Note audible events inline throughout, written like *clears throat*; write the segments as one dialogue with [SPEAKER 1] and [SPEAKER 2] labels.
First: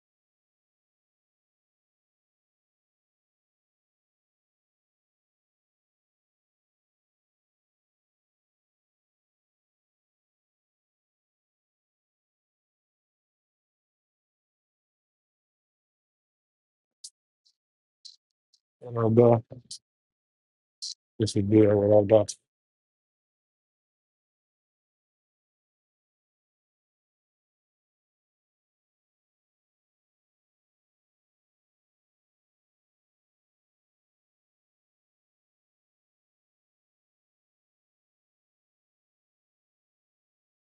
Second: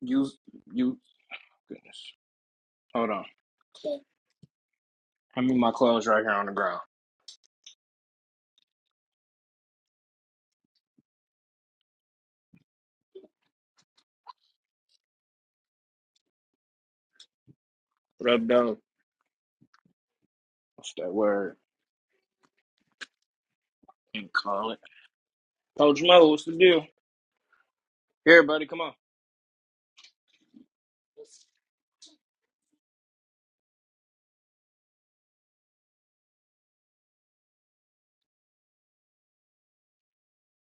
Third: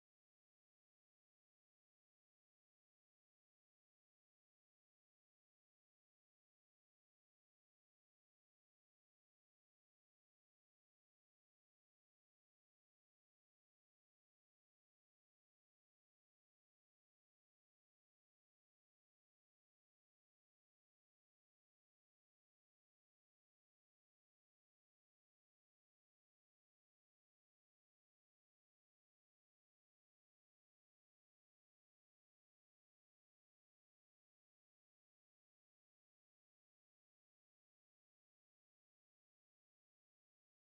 [SPEAKER 1] You you goodness. Hold on. I mean my clothes right here on the ground. What up, dog?
[SPEAKER 2] And I'll
[SPEAKER 1] What's that
[SPEAKER 2] This is
[SPEAKER 1] word?
[SPEAKER 2] good. What I've
[SPEAKER 1] Can't call it. Coach Mo, what's the deal? Here, buddy, come on.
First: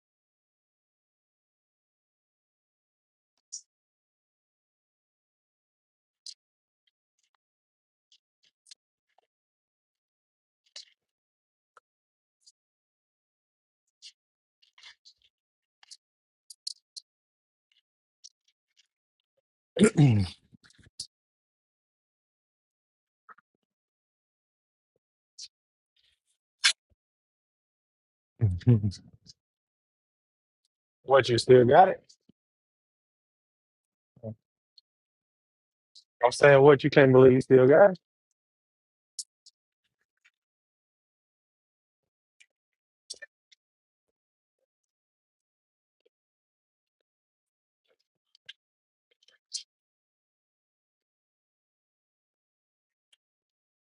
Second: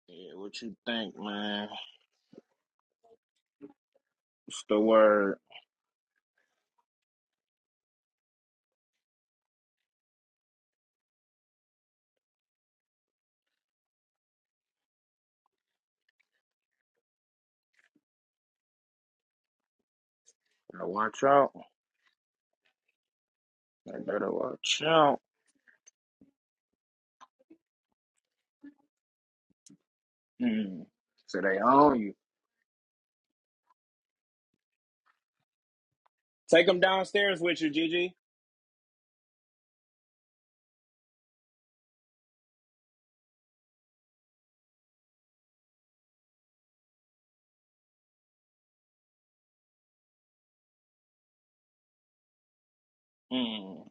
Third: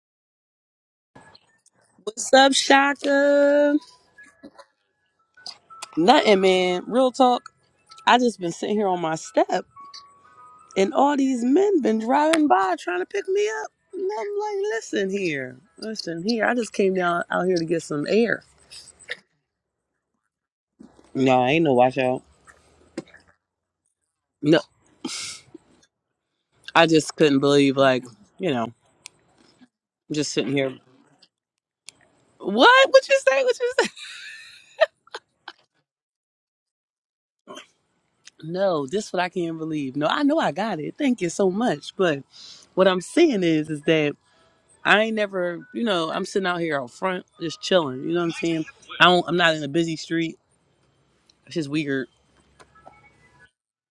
[SPEAKER 1] Yeah, what you think, man?
[SPEAKER 3] What's up, Shaka?
[SPEAKER 1] What's the word?
[SPEAKER 3] Nothing, man. Real talk. I just been sitting here on my step, and all these men been driving by trying to pick me up. And I'm like, listen here, listen here. I just came down out here to get some air.
[SPEAKER 2] done.
[SPEAKER 1] Better watch
[SPEAKER 3] No, I
[SPEAKER 1] out.
[SPEAKER 3] ain't no watch out.
[SPEAKER 1] They better
[SPEAKER 3] No,
[SPEAKER 1] watch out.
[SPEAKER 3] I just couldn't believe, like, you know, just sitting here.
[SPEAKER 1] Mm.
[SPEAKER 2] *clears throat* what you
[SPEAKER 1] So they
[SPEAKER 2] still got
[SPEAKER 1] own
[SPEAKER 2] it?
[SPEAKER 1] you.
[SPEAKER 3] What? What you say? What you say?
[SPEAKER 2] I'm saying
[SPEAKER 1] Take them
[SPEAKER 2] what you can't believe
[SPEAKER 1] downstairs
[SPEAKER 2] you
[SPEAKER 1] with
[SPEAKER 2] still
[SPEAKER 1] you,
[SPEAKER 2] got. It?
[SPEAKER 1] Gigi.
[SPEAKER 3] No, this what I can't believe. No, I know I got it. Thank you so much. But what I'm saying is, is that I ain't never, you know, I'm sitting out here out front just chilling. You know what I'm saying? I don't, I'm not in a busy street. It's just weird.
[SPEAKER 1] Mm.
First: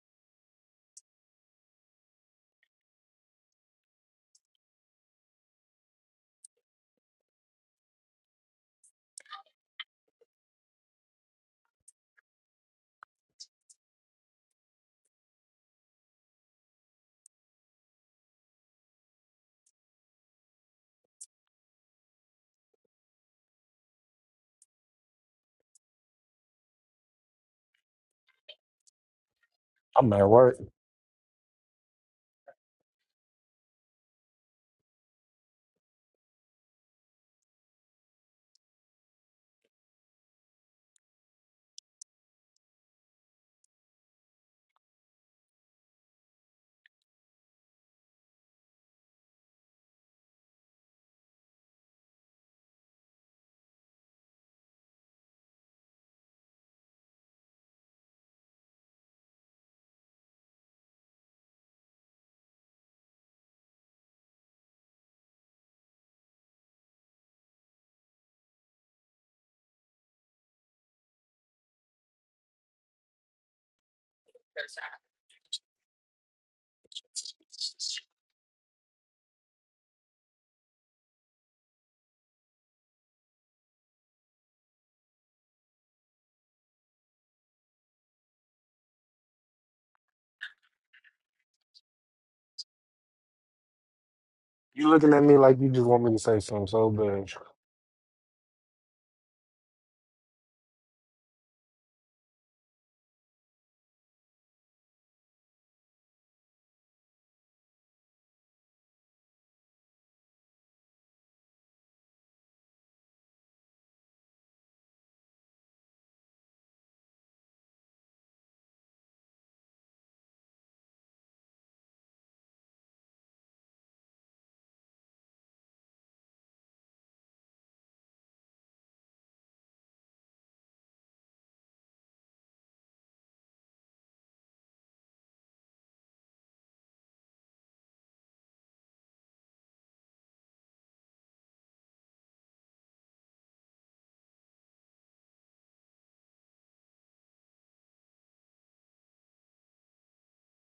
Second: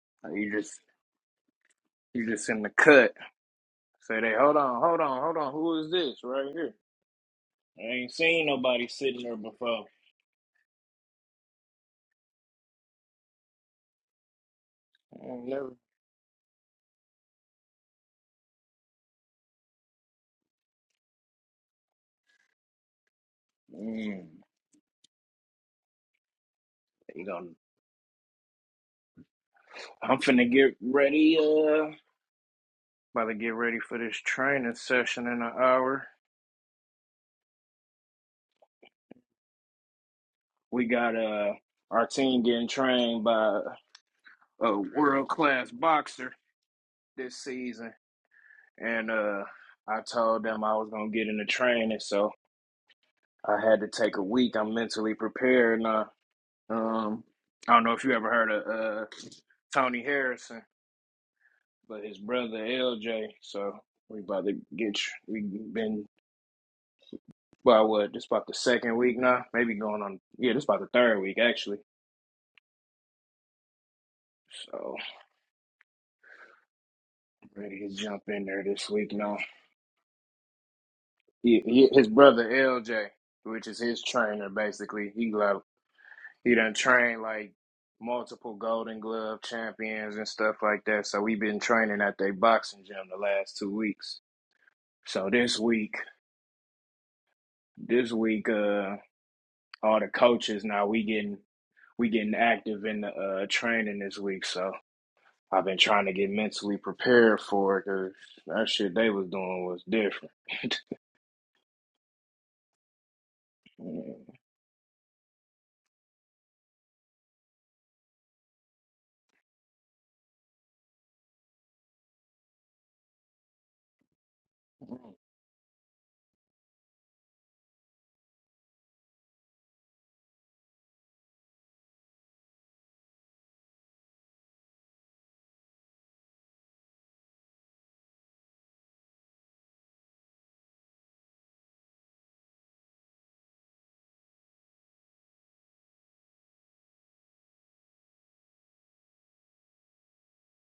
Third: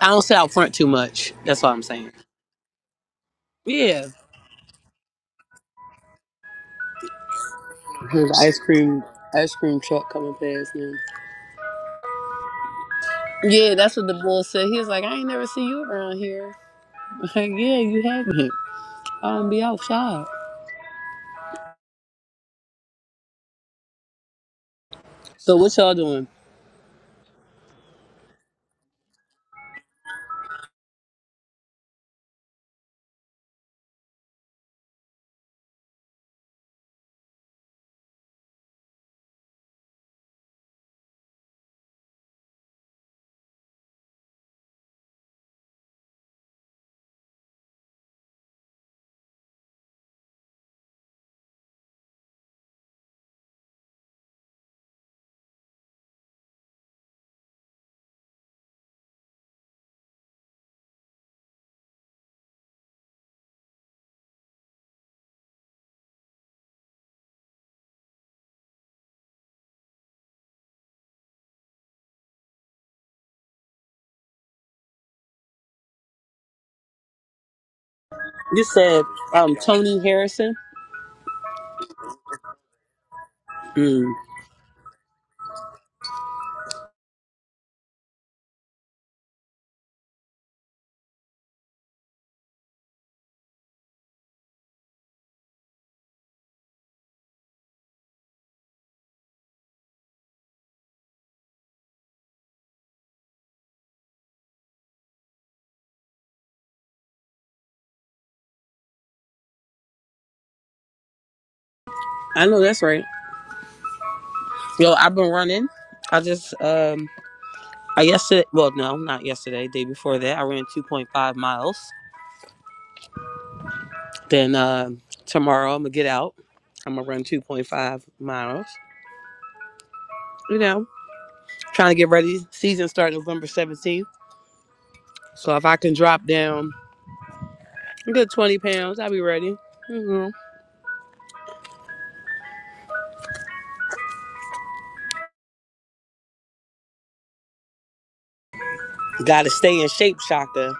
[SPEAKER 3] I don't sit out
[SPEAKER 1] You
[SPEAKER 3] front
[SPEAKER 1] just
[SPEAKER 3] too much. That's all I'm saying.
[SPEAKER 1] you just in the cut.
[SPEAKER 3] Yeah.
[SPEAKER 1] Say they hold on, hold on, hold on. Who is this right here? I ain't
[SPEAKER 3] There's
[SPEAKER 1] seen
[SPEAKER 3] an ice
[SPEAKER 1] nobody
[SPEAKER 3] cream,
[SPEAKER 1] sitting there
[SPEAKER 3] ice cream
[SPEAKER 1] before.
[SPEAKER 3] truck coming past now. Yeah, that's what the boy said. He was like, I
[SPEAKER 1] I
[SPEAKER 3] ain't never
[SPEAKER 1] ain't
[SPEAKER 3] see
[SPEAKER 1] never.
[SPEAKER 3] you around here. *laughs* Like, yeah, you haven't. *laughs* I don't be outside.
[SPEAKER 1] Mm.
[SPEAKER 3] So what y'all doing?
[SPEAKER 1] You know,
[SPEAKER 2] I'm
[SPEAKER 1] I'm
[SPEAKER 2] at
[SPEAKER 1] finna
[SPEAKER 2] work.
[SPEAKER 1] get ready. Uh, about to get ready for this training session in an hour. We got uh our team getting trained by a world class boxer this season, and uh I told them I was gonna get into training, so I had to take a week. I'm mentally prepared now. Um, I don't know if you ever heard of uh Tony Harrison, but his brother LJ. So we about to get tr- we been By what? just about the second week now. Maybe going on. Yeah, this about the third week actually. So ready to jump in
[SPEAKER 3] You
[SPEAKER 1] there this
[SPEAKER 3] said
[SPEAKER 1] week now.
[SPEAKER 3] um Tony Harrison.
[SPEAKER 1] He, he, his brother LJ, which is his
[SPEAKER 3] Mm,
[SPEAKER 1] trainer, basically. He like he done trained like multiple Golden Glove champions and stuff like that. So we been training at their boxing gym the last two weeks.
[SPEAKER 2] You looking at
[SPEAKER 1] So
[SPEAKER 2] me
[SPEAKER 1] this
[SPEAKER 2] like you just
[SPEAKER 1] week,
[SPEAKER 2] want me to say something so bad.
[SPEAKER 1] this week, uh, all the coaches now we getting we getting active in the uh training this week. So I've been trying to get mentally prepared for it because that shit they was doing was different.
[SPEAKER 3] I know that's right. Yo, I've been running. I just um I yesterday, well, no, not yesterday. Day before that, I ran 2.5 miles. Then uh,
[SPEAKER 1] *laughs*
[SPEAKER 3] tomorrow, I'm gonna get out. I'm gonna run 2.5 miles. You know, trying to get ready. Season start November 17th. So if I can drop down a good 20 pounds, I'll be ready. hmm Gotta stay in shape, Shaka.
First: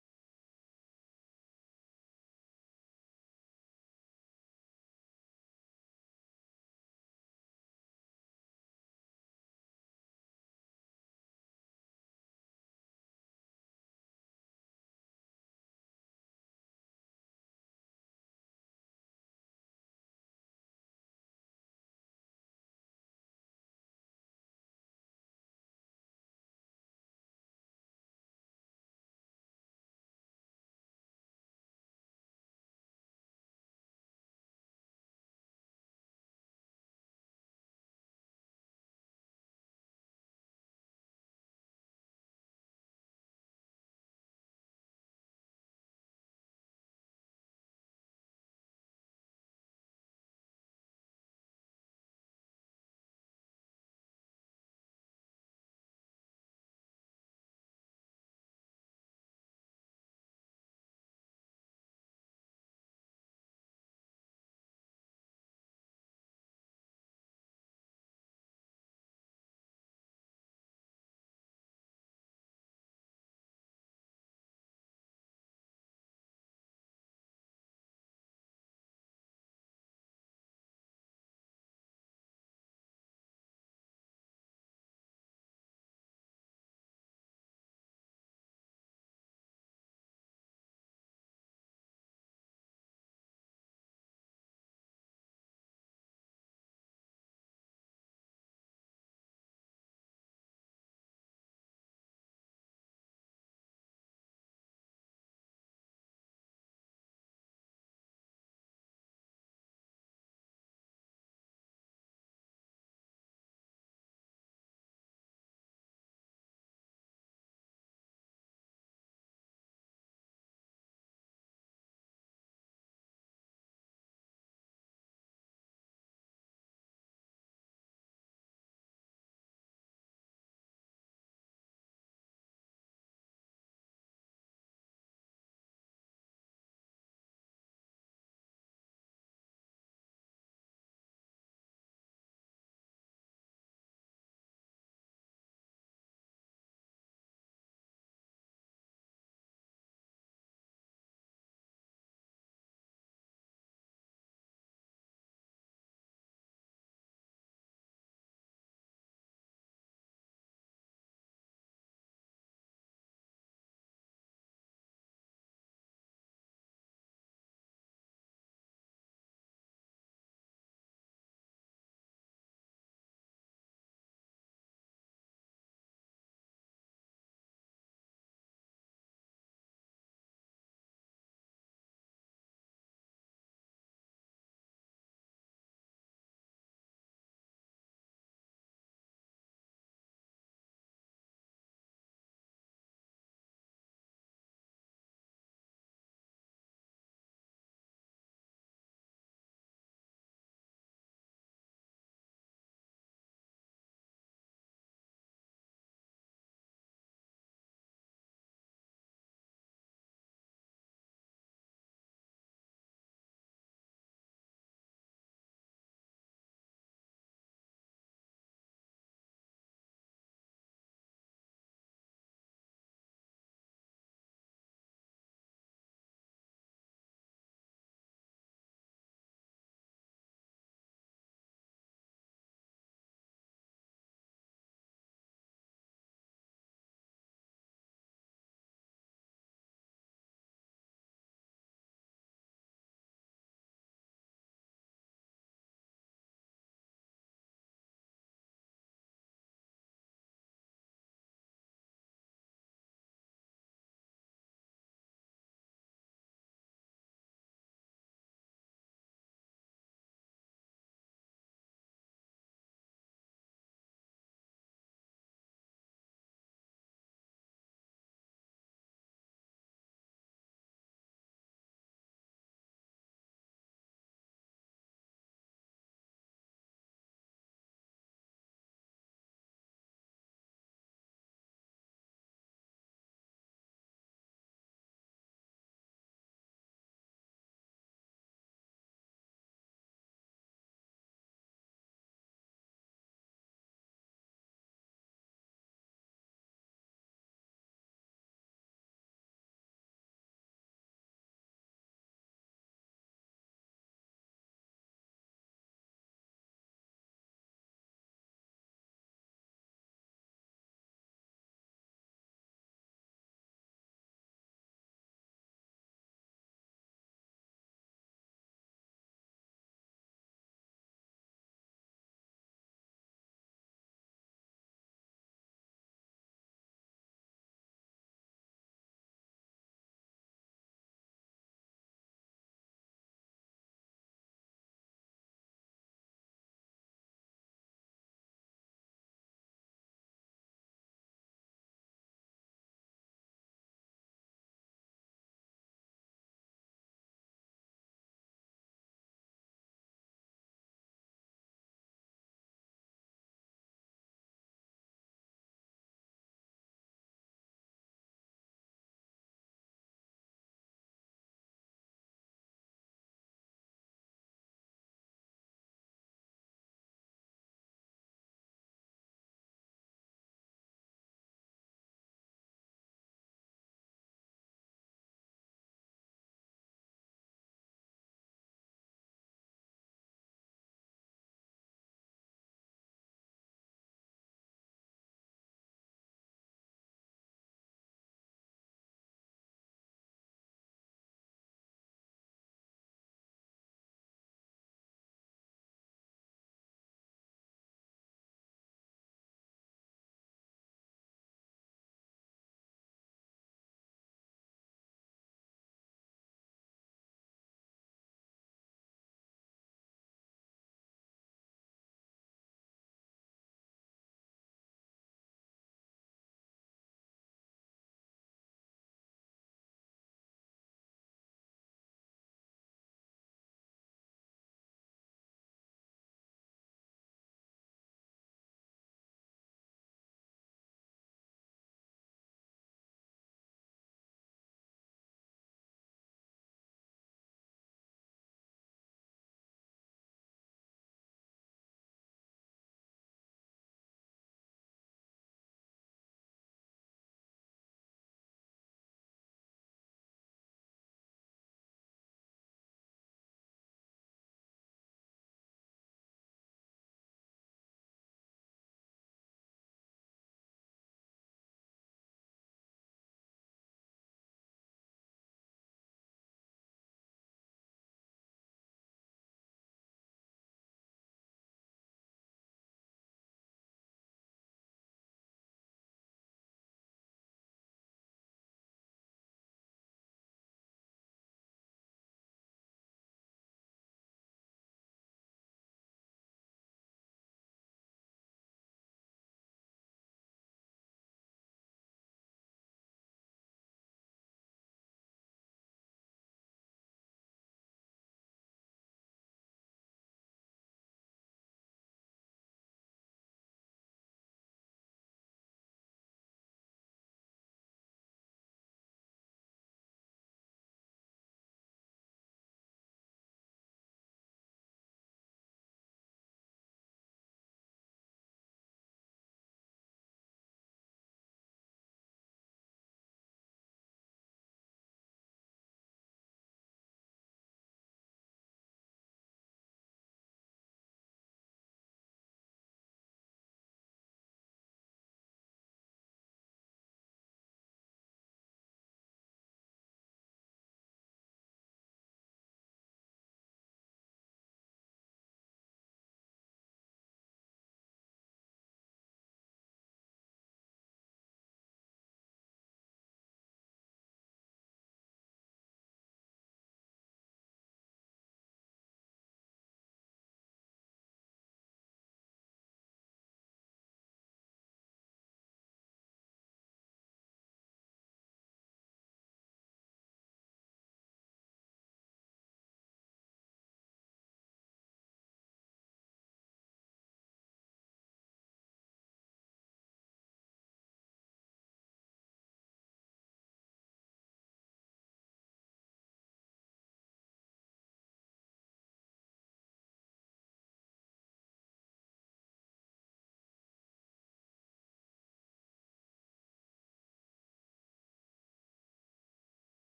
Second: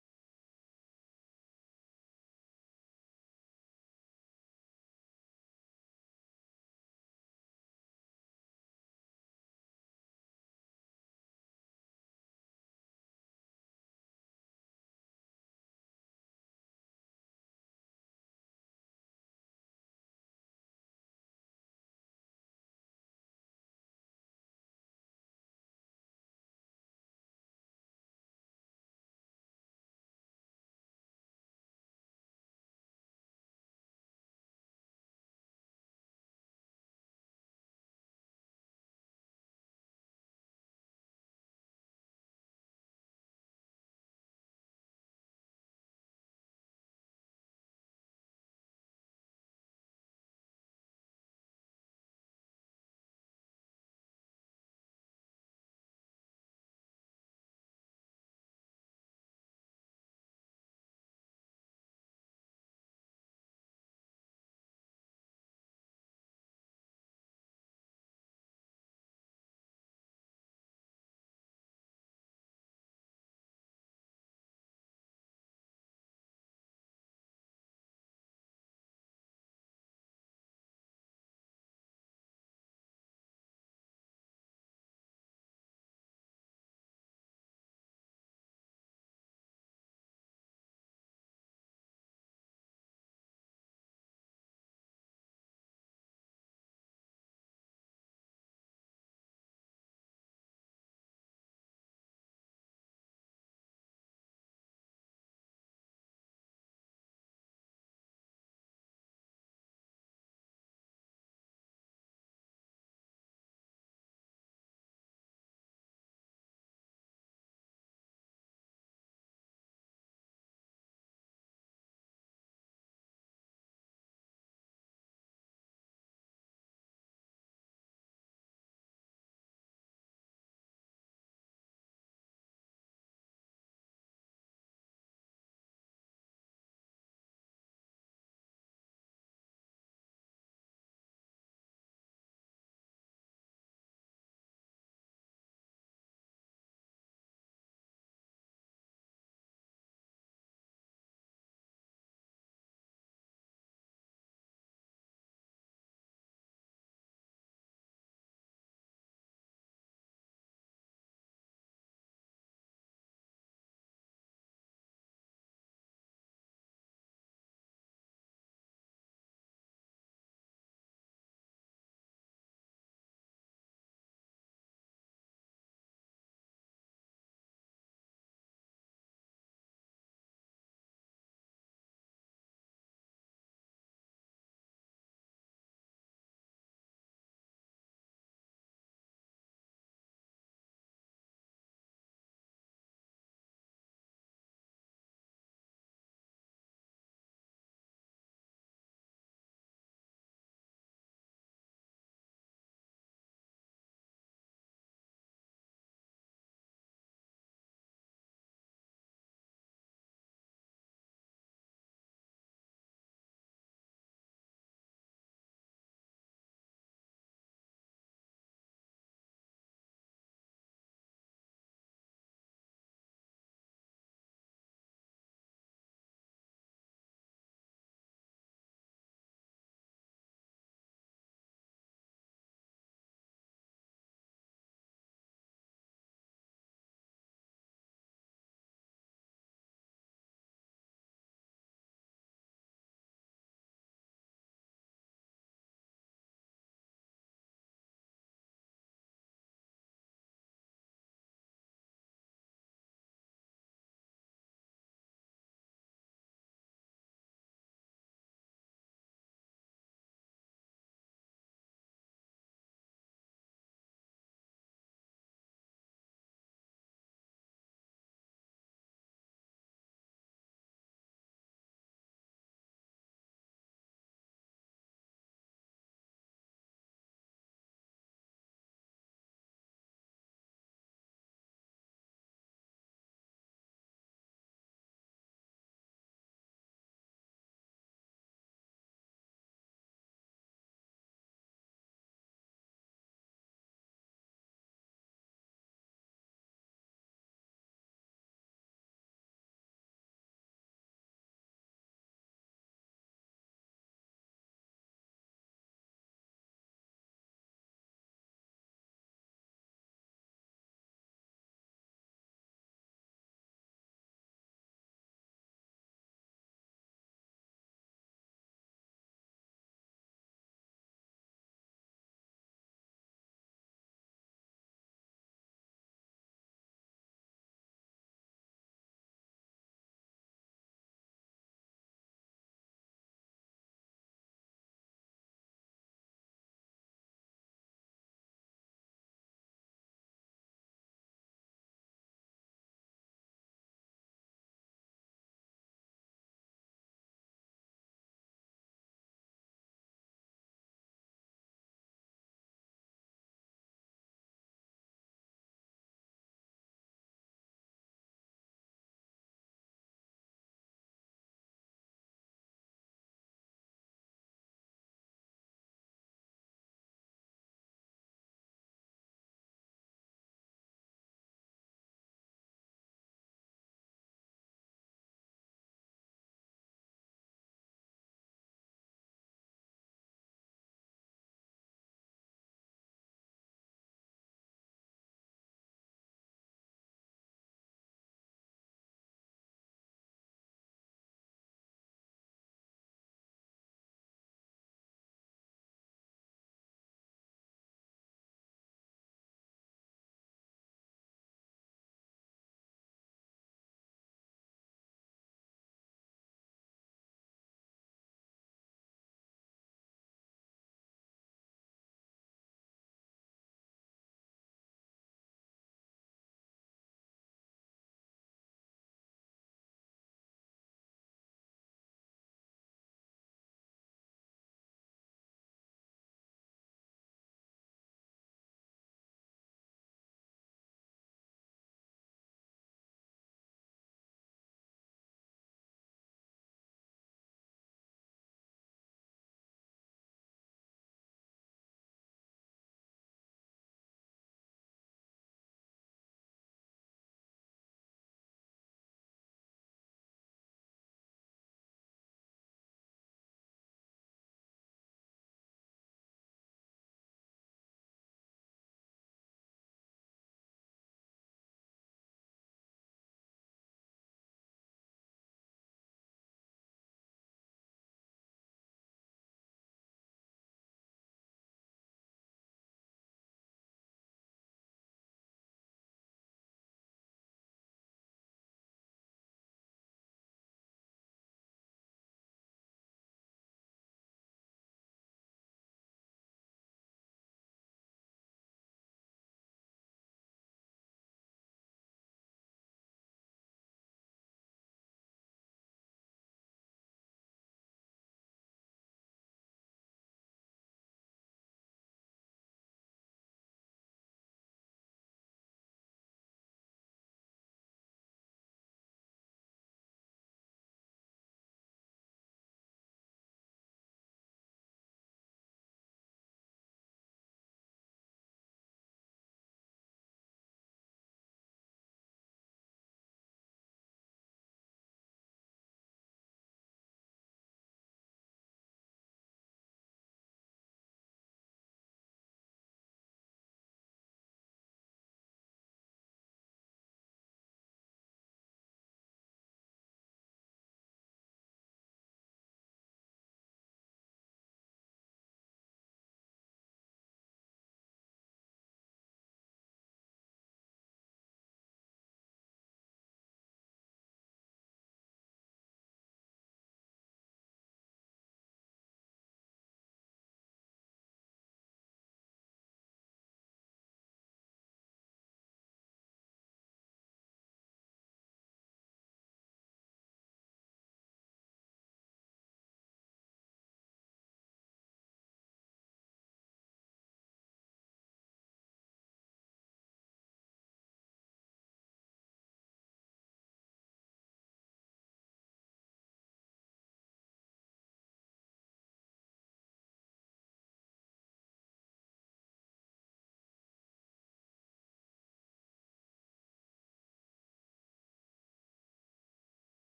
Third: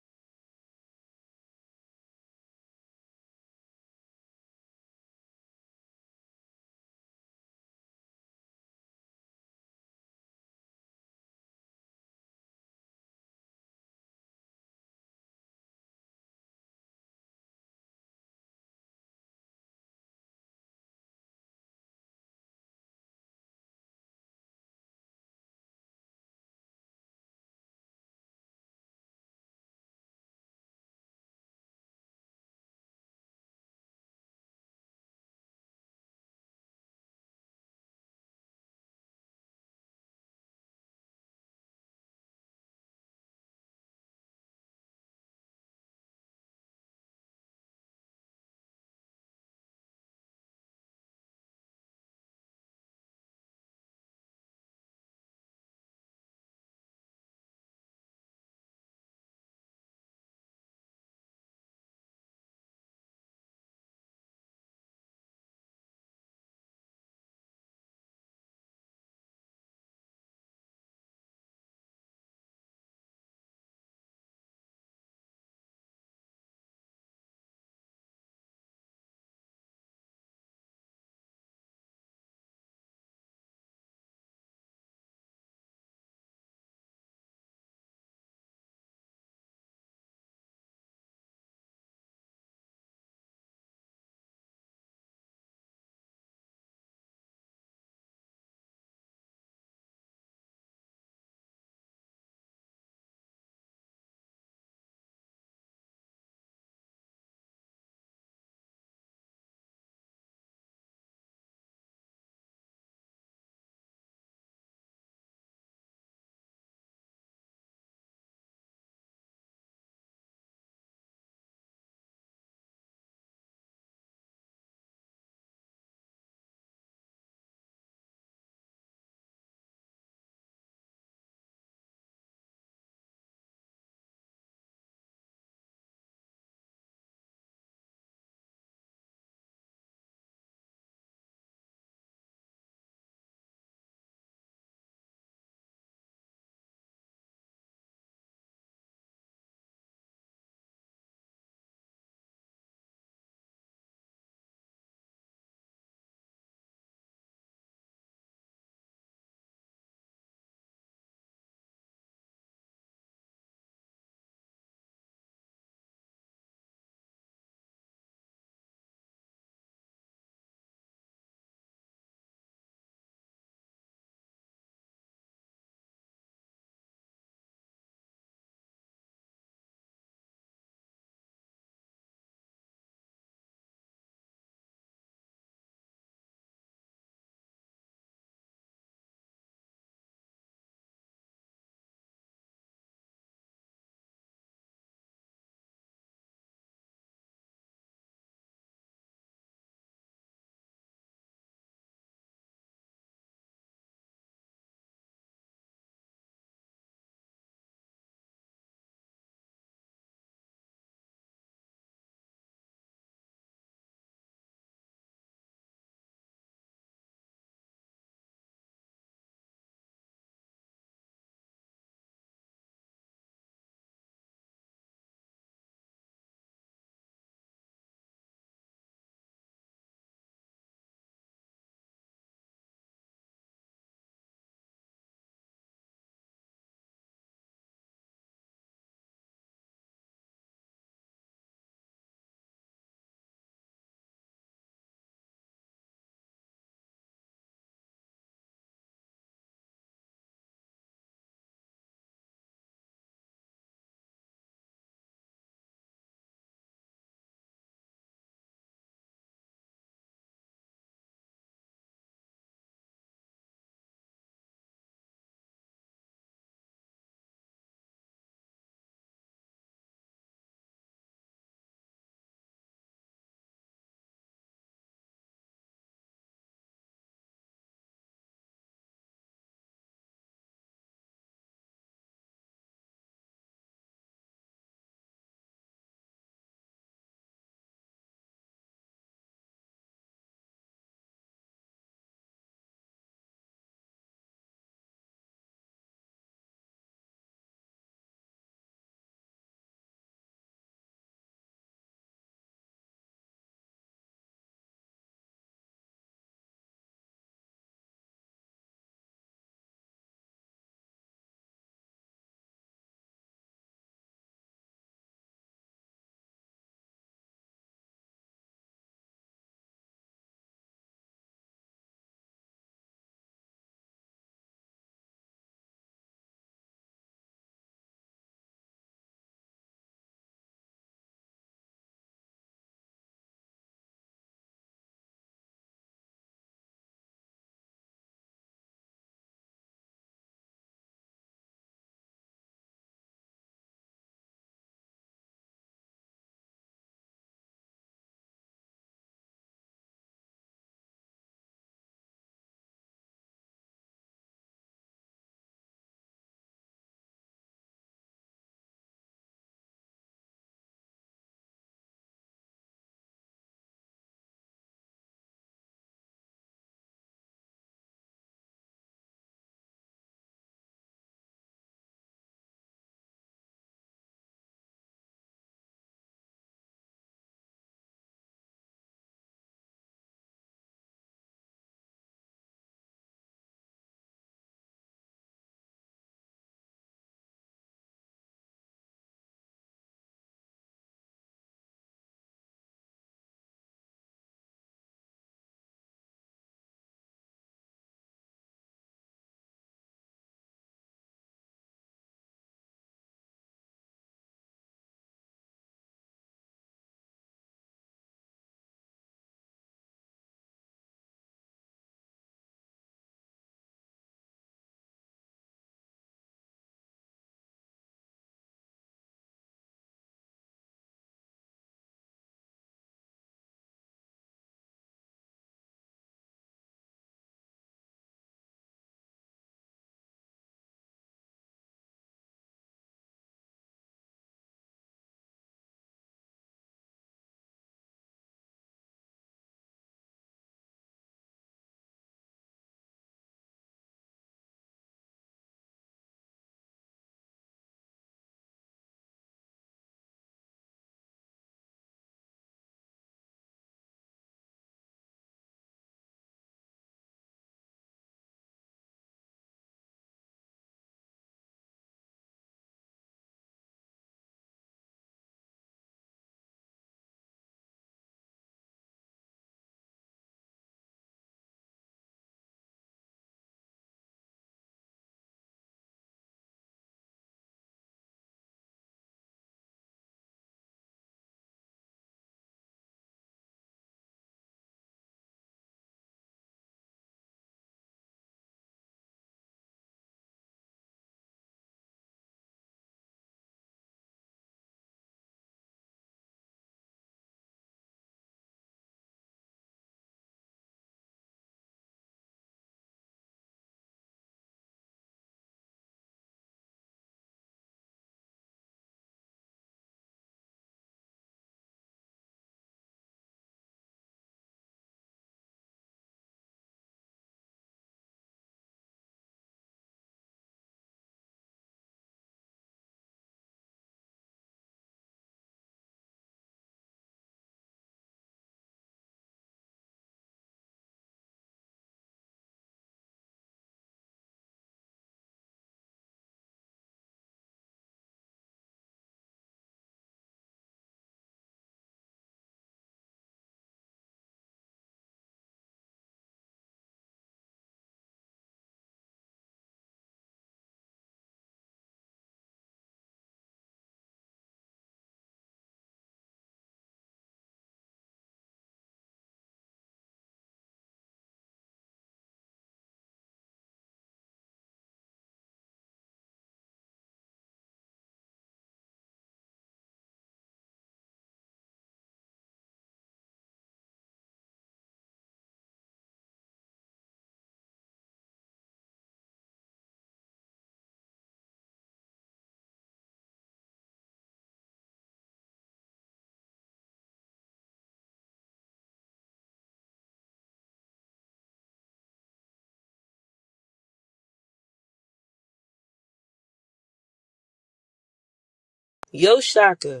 [SPEAKER 3] Yo, Shaka,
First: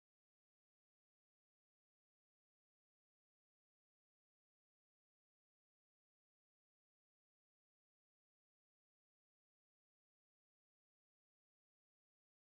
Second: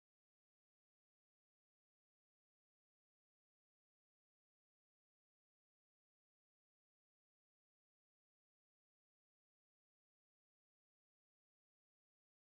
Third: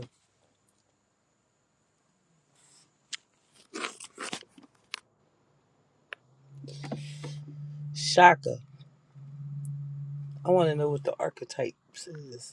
[SPEAKER 3] Shaka. I want to know what the archetype is.